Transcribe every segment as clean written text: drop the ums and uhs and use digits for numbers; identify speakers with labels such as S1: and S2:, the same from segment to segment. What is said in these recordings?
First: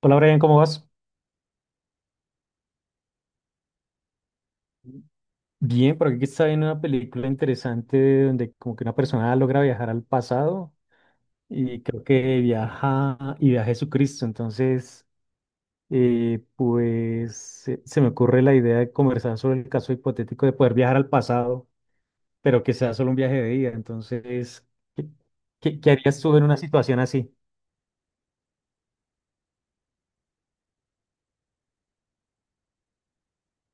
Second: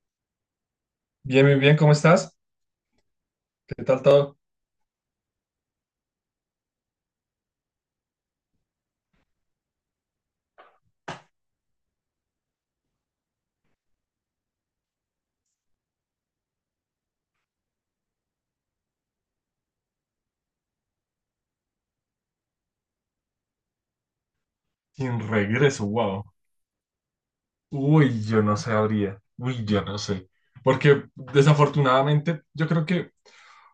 S1: Hola Brian, ¿cómo vas?
S2: Bien, bien, bien, ¿cómo estás? ¿Qué tal todo?
S1: Bien, por aquí está viendo una película interesante donde como que una persona logra viajar al pasado y creo que viaja y viaja a Jesucristo. Entonces, pues se me ocurre la idea de conversar sobre el caso hipotético de poder viajar al pasado, pero que sea solo un viaje de día. Entonces, ¿qué,
S2: Sin
S1: ¿qué-
S2: regreso,
S1: qué harías
S2: wow.
S1: tú en una situación así?
S2: Uy, yo no sabría. Uy, yo no sé. Porque desafortunadamente, yo creo que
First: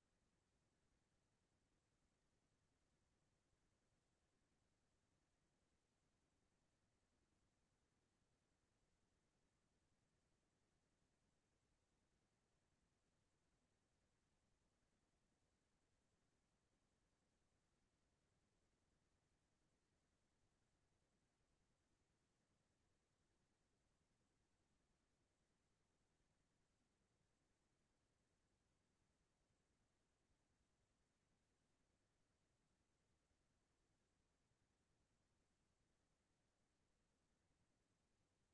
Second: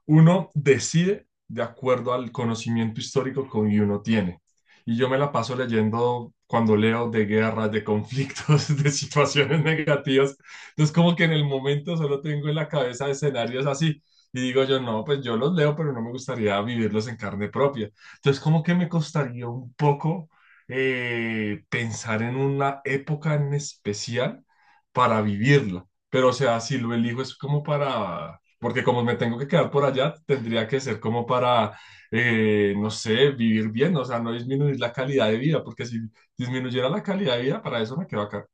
S2: uno decide de acuerdo al conocimiento histórico que uno tiene. Y yo me la paso leyendo cuando leo de guerras, de conflictos, de situaciones negativas. Entonces, como que en el momento solo tengo en la cabeza escenarios así. Y digo yo, no, pues yo los leo, pero no me gustaría vivirlos en carne propia. Entonces, como que me costaría un poco pensar en una época en especial para vivirla. Pero, o sea, si lo elijo es como para, porque como me tengo que quedar por allá, tendría que ser como para, no sé, vivir bien, o sea, no disminuir la calidad de vida, porque si disminuyera la calidad de vida, para eso me quedo acá.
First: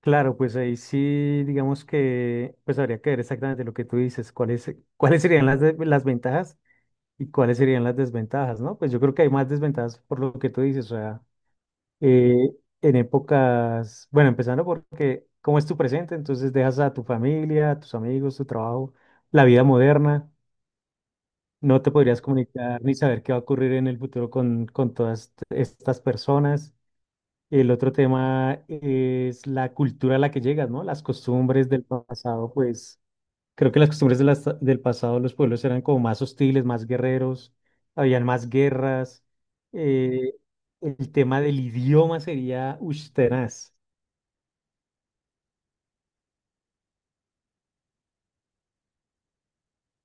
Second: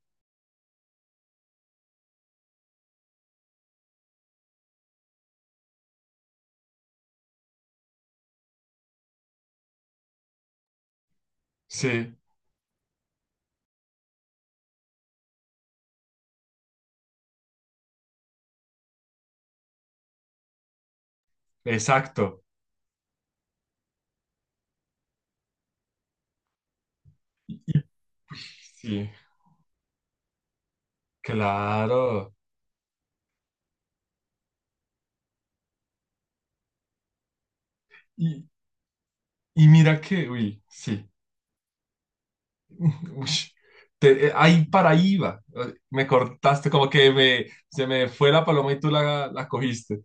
S1: Claro, pues ahí sí, digamos que pues habría que ver exactamente lo que tú dices, cuáles serían las, de- las ventajas. ¿Y cuáles serían las desventajas, no? Pues yo creo que hay más desventajas por lo que tú dices, o sea,
S2: Sí,
S1: eh, en épocas, bueno, empezando por cómo es tu presente, entonces dejas a tu familia, a tus amigos, tu trabajo, la vida moderna, no te podrías
S2: exacto.
S1: comunicar ni saber qué va a ocurrir en el futuro con todas t- estas personas. El otro tema
S2: Sí,
S1: es la cultura a la que llegas, ¿no? Las costumbres del
S2: claro.
S1: pasado, pues creo que las costumbres de las- del pasado, los pueblos eran como más hostiles, más guerreros, habían
S2: Y,
S1: más guerras.
S2: y mira que,
S1: eh,
S2: uy, sí.
S1: el tema del idioma sería ush,
S2: Ush,
S1: tenaz.
S2: ahí para ahí iba. Me cortaste, como que me, se me fue la paloma y tú la cogiste.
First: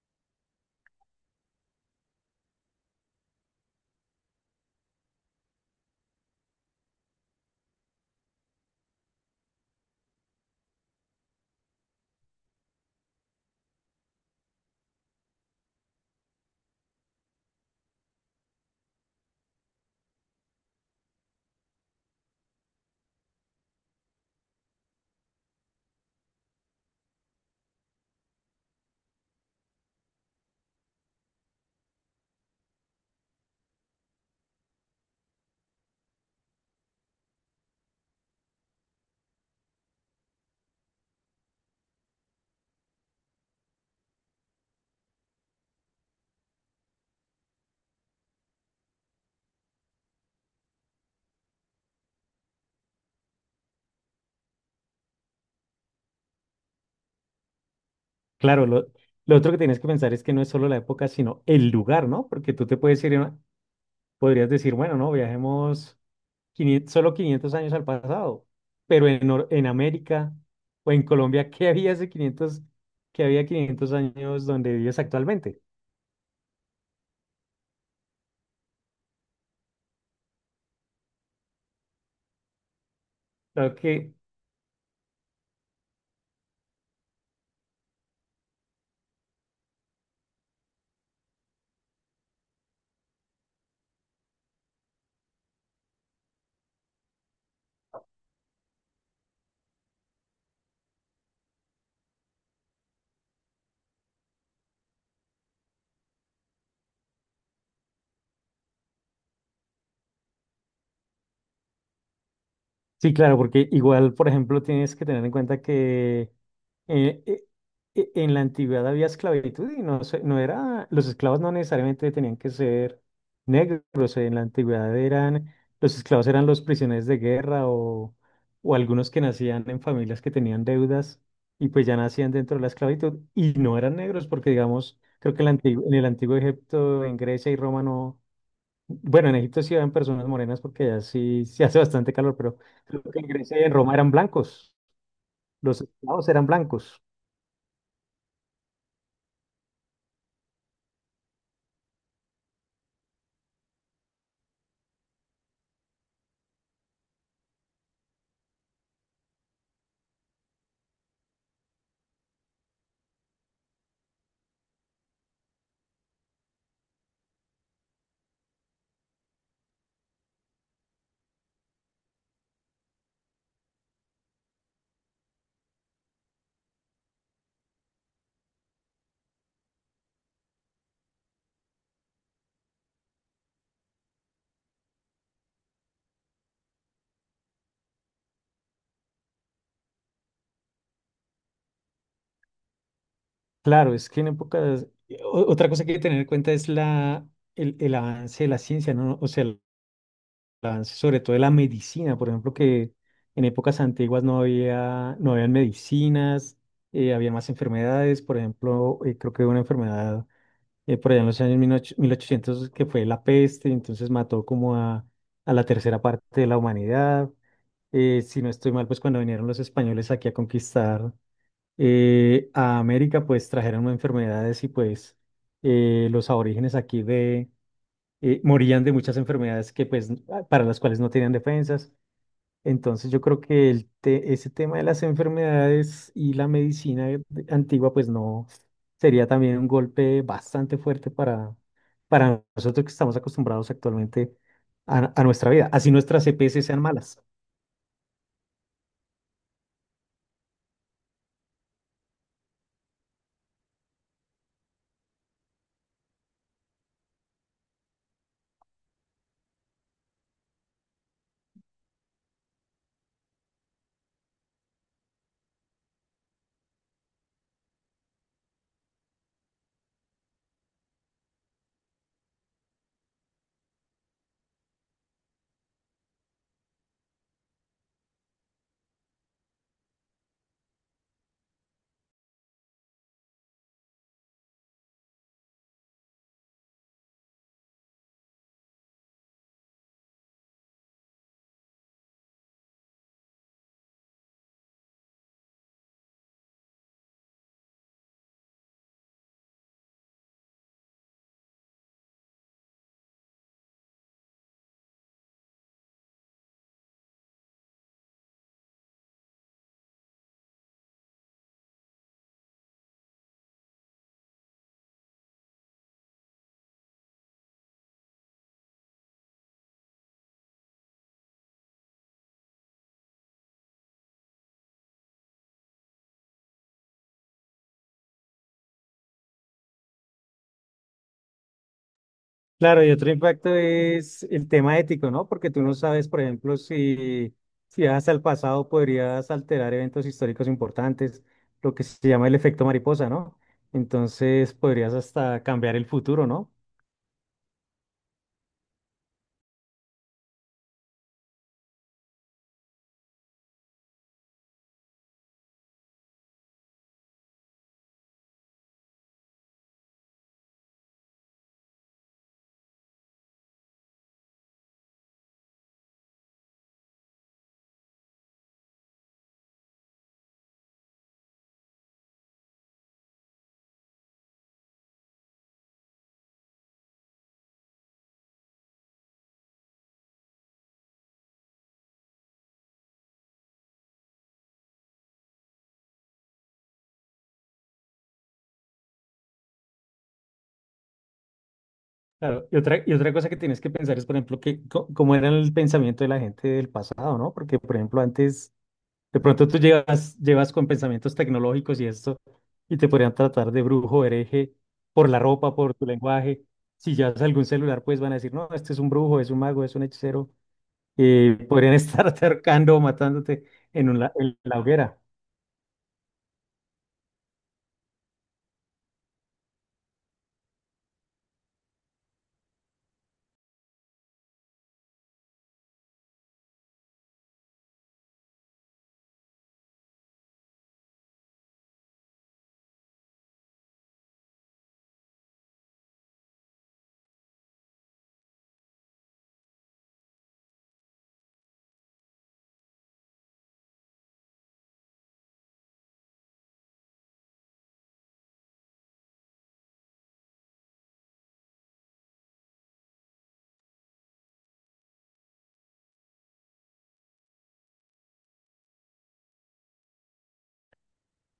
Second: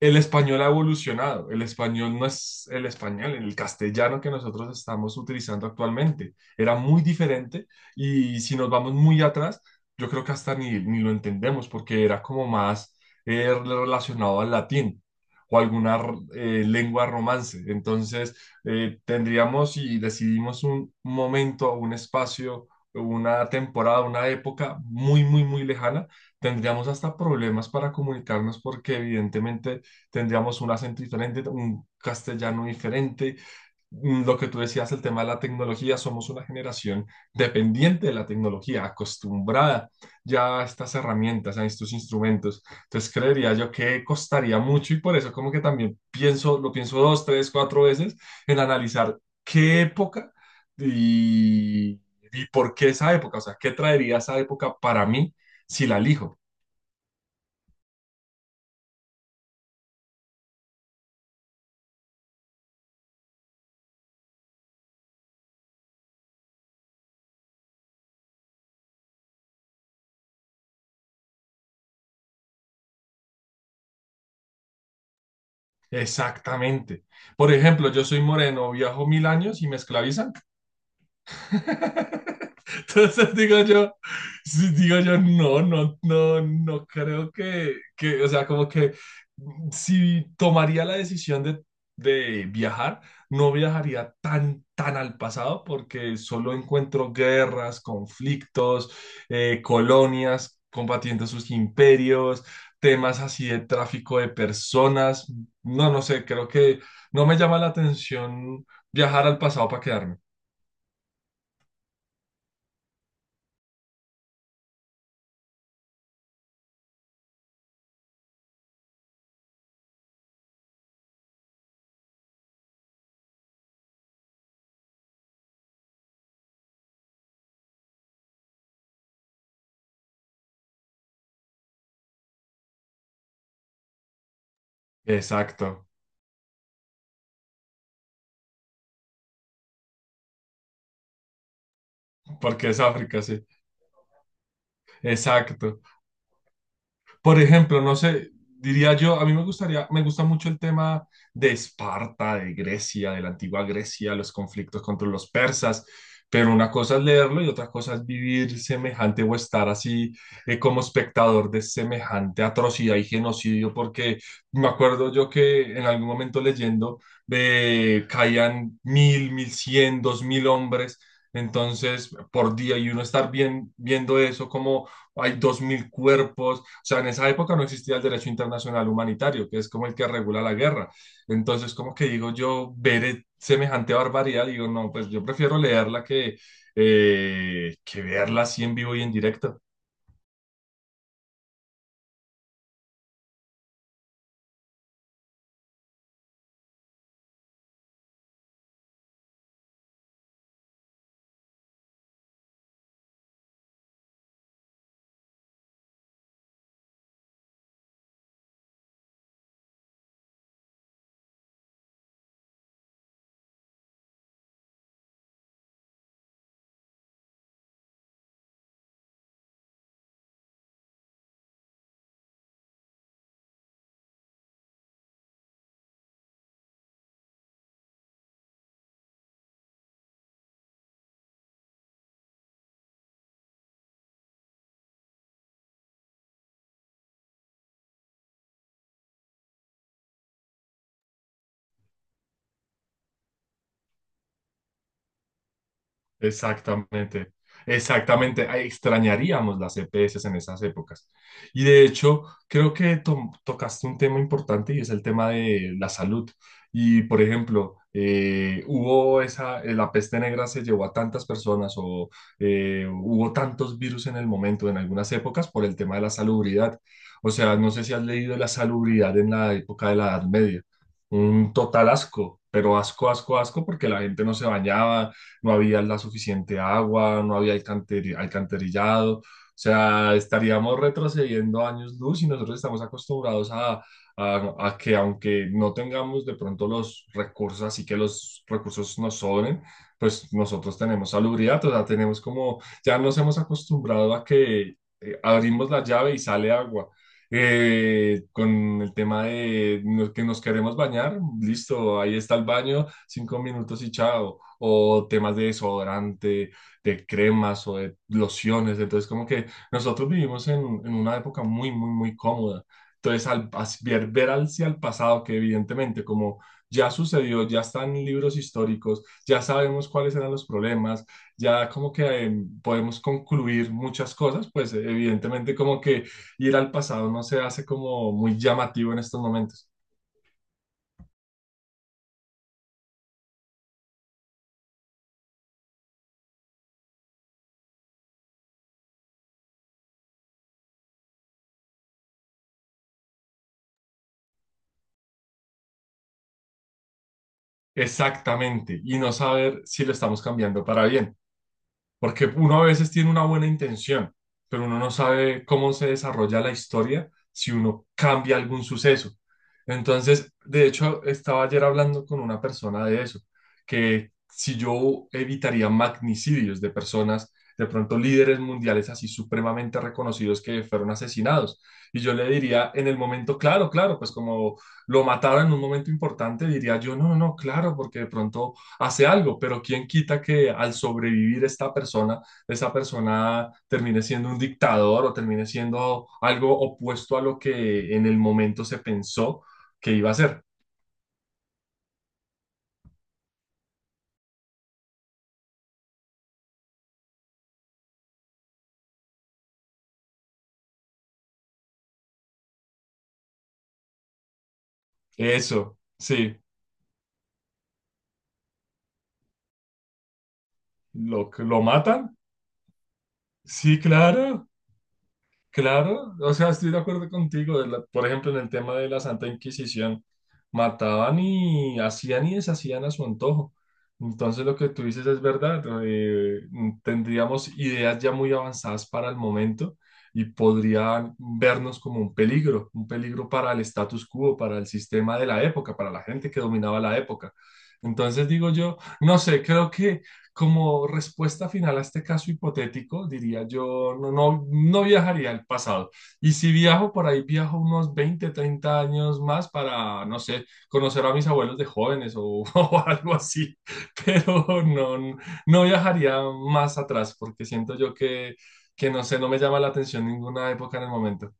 S2: El español ha evolucionado, el español no es el español, el castellano que nosotros estamos utilizando actualmente. Era muy diferente, y si nos vamos muy atrás, yo creo que hasta ni lo entendemos porque era como más relacionado al latín o alguna lengua romance. Entonces, tendríamos y decidimos un momento, un espacio, una temporada, una época muy, muy, muy lejana, tendríamos hasta problemas para comunicarnos porque evidentemente tendríamos un acento diferente, un castellano diferente. Lo que tú decías, el tema de la tecnología, somos una generación dependiente de la tecnología, acostumbrada ya a estas herramientas, a estos instrumentos. Entonces creería yo que costaría mucho, y por eso como que también pienso, lo pienso dos, tres, cuatro veces en analizar qué época y, y por qué esa época, o sea, qué traería esa época para mí si la elijo.
S1: Claro, lo otro que tienes que pensar es que no es solo la época, sino el lugar, ¿no? Porque tú te puedes ir, a- podrías decir, bueno, no, viajemos 500 solo 500 años al pasado, pero en, Nor- en América o en Colombia, ¿qué había hace 500 qué había 500 años donde vives actualmente?
S2: Exactamente. Por ejemplo, yo soy moreno, viajo 1.000 años y me esclavizan. Entonces digo
S1: Claro
S2: yo,
S1: que
S2: sí, digo yo, no, no, no, no creo que, o sea, como que si tomaría la decisión de viajar, no viajaría tan, tan al pasado porque solo encuentro guerras, conflictos, colonias combatiendo sus imperios, temas así de tráfico de personas. No, no sé, creo que no me llama la atención viajar al pasado para quedarme.
S1: sí, claro, porque igual, por ejemplo, tienes que tener en cuenta que eh, eh, en la antigüedad había esclavitud y no, se- no era, los esclavos no necesariamente tenían que ser negros, en la antigüedad eran, los esclavos eran los prisioneros de guerra o algunos que nacían en familias que tenían deudas y pues ya nacían dentro de la esclavitud y no eran negros porque, digamos, creo que en, la antigua-
S2: Exacto.
S1: en el antiguo Egipto, en Grecia y Roma no. Bueno, en Egipto sí habían personas morenas porque allá sí, sí hace bastante calor, pero
S2: Porque es
S1: creo que
S2: África,
S1: en
S2: sí.
S1: Grecia y en Roma eran blancos.
S2: Exacto.
S1: Los esclavos eran blancos.
S2: Por ejemplo, no sé, diría yo, a mí me gustaría, me gusta mucho el tema de Esparta, de Grecia, de la antigua Grecia, los conflictos contra los persas, pero una cosa es leerlo y otra cosa es vivir semejante o estar así como espectador de semejante atrocidad y genocidio, porque me acuerdo yo que en algún momento leyendo caían 1.000, 1.100, 2.000 hombres. Entonces, por día, y uno estar bien, viendo eso como hay 2.000 cuerpos. O sea, en esa época no existía el derecho internacional humanitario, que es como el que regula la guerra. Entonces, como que digo yo, veré semejante barbaridad, digo, no, pues yo prefiero leerla que verla así en vivo y en directo.
S1: Claro, es que en épocas... o- otra cosa que hay que tener en cuenta es el avance de la ciencia, ¿no? O sea, el avance sobre todo de la medicina, por ejemplo, que en épocas antiguas no había, no habían medicinas, había más enfermedades, por ejemplo, creo que una enfermedad por allá en los años 18- 1800, que fue la peste, entonces mató como a la tercera parte de la humanidad. Si no estoy mal, pues cuando vinieron los españoles aquí a conquistar a América, pues trajeron enfermedades y pues los aborígenes aquí de, morían de muchas enfermedades que pues para las cuales no tenían defensas. Entonces yo creo que el te- ese tema de las enfermedades y la medicina de- antigua, pues no, sería también un golpe bastante fuerte para nosotros que estamos acostumbrados actualmente a nuestra vida, así nuestras EPS sean malas.
S2: Exactamente, exactamente. Ay, extrañaríamos las EPS en esas épocas. Y de hecho, creo que tocaste un tema importante, y es el tema de la salud. Y por ejemplo, hubo esa, la peste negra se llevó a tantas personas, o hubo tantos virus en el momento, en algunas épocas, por el tema de la salubridad. O sea, no sé si has leído de la salubridad en la época de la Edad Media. Un total asco, pero asco, asco, asco, porque la gente no se bañaba, no había la suficiente agua, no había alcantarillado. O sea, estaríamos retrocediendo años luz, y nosotros estamos acostumbrados a que, aunque no tengamos de pronto los recursos, así que los recursos nos sobren, pues nosotros tenemos salubridad, o sea, tenemos como, ya nos hemos acostumbrado a que abrimos la llave y sale agua, con el tema de que nos queremos bañar, listo, ahí está el baño, 5 minutos y chao, o temas de desodorante, de cremas o de lociones. Entonces, como que nosotros vivimos en, una época muy, muy, muy cómoda. Entonces, ver hacia el pasado, que evidentemente, como ya sucedió, ya están libros históricos, ya sabemos cuáles eran los problemas, ya como que podemos concluir muchas cosas, pues evidentemente, como que ir al pasado no se hace como muy llamativo en estos momentos.
S1: Claro, y otro impacto es el tema ético, ¿no? Porque tú no sabes, por ejemplo, si vas al pasado podrías alterar eventos históricos importantes, lo que se llama el efecto mariposa, ¿no? Entonces podrías hasta cambiar el futuro, ¿no?
S2: Exactamente, y no saber si lo estamos cambiando para bien. Porque uno a veces tiene una buena intención, pero uno no sabe cómo se desarrolla la historia si uno cambia algún suceso. Entonces, de hecho, estaba ayer hablando con una persona de eso, que si yo evitaría magnicidios de personas, de pronto líderes mundiales así supremamente reconocidos que fueron asesinados. Y yo le diría en el momento, claro, claro, pues como lo mataron en un momento importante, diría yo, no, no, no, claro, porque de pronto hace algo, pero quién quita que al sobrevivir esta persona, esa persona termine siendo un dictador o termine siendo algo opuesto a lo que en el momento se pensó que iba a ser.
S1: Claro, y otra cosa que tienes que pensar es, por ejemplo, que co- cómo era el pensamiento de la gente del pasado, ¿no? Porque, por ejemplo, antes, de pronto tú llevas, llevas con pensamientos tecnológicos y esto, y te podrían tratar de brujo, hereje, por la ropa, por
S2: Eso,
S1: tu
S2: sí,
S1: lenguaje. Si llevas algún celular, pues van a decir, no, este es un brujo, es un mago, es un hechicero.
S2: lo,
S1: Y
S2: lo
S1: podrían estar
S2: matan,
S1: acercando o matándote
S2: sí,
S1: en, un la- en
S2: claro.
S1: la hoguera.
S2: Claro, o sea, estoy de acuerdo contigo. Por ejemplo, en el tema de la Santa Inquisición, mataban y hacían y deshacían a su antojo. Entonces, lo que tú dices es verdad. Tendríamos ideas ya muy avanzadas para el momento, y podrían vernos como un peligro para el status quo, para el sistema de la época, para la gente que dominaba la época. Entonces, digo yo, no sé, creo que como respuesta final a este caso hipotético, diría yo, no, no, no viajaría al pasado. Y si viajo por ahí, viajo unos 20, 30 años más para, no sé, conocer a mis abuelos de jóvenes, o o algo así. Pero no, no, no viajaría más atrás porque siento yo que, no sé, no me llama la atención ninguna época en el momento.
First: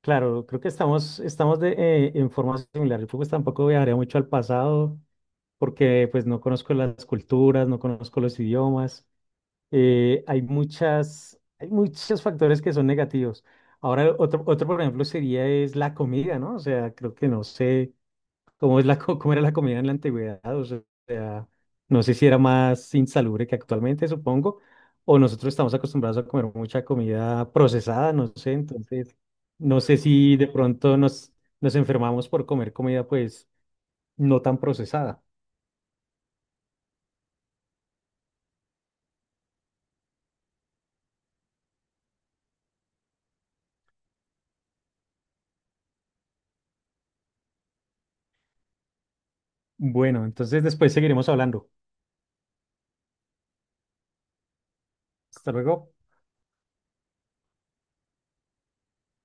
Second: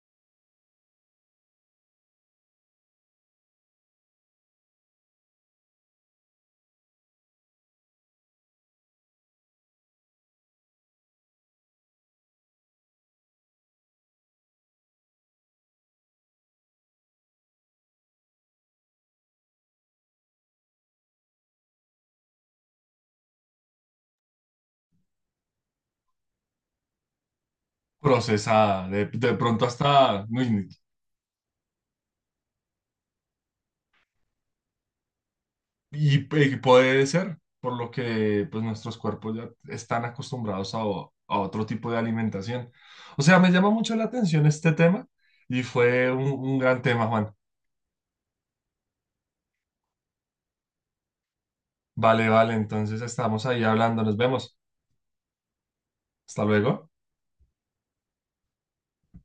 S1: Claro, creo que estamos, estamos de, en forma similar. Yo pues tampoco viajaría mucho al pasado, porque pues no conozco las culturas, no conozco los idiomas. Hay muchas, hay muchos factores que son negativos. Ahora, otro, por ejemplo, sería es la comida, ¿no? O sea, creo que no sé cómo es la, co- cómo era la comida en la antigüedad, o sea, no sé si era más insalubre que actualmente, supongo, o nosotros estamos acostumbrados a comer mucha comida procesada, no sé,
S2: Procesada, de,
S1: entonces,
S2: de pronto
S1: no sé
S2: hasta,
S1: si de
S2: uy,
S1: pronto nos enfermamos por comer comida, pues, no tan procesada.
S2: Y, puede ser, por lo que pues nuestros cuerpos ya están acostumbrados a otro tipo de alimentación. O sea, me llama mucho la atención este tema, y fue un gran tema, Juan.
S1: Bueno, entonces después seguiremos hablando.
S2: Vale, vale, entonces estamos ahí hablando, nos vemos.
S1: Hasta luego.
S2: Hasta luego.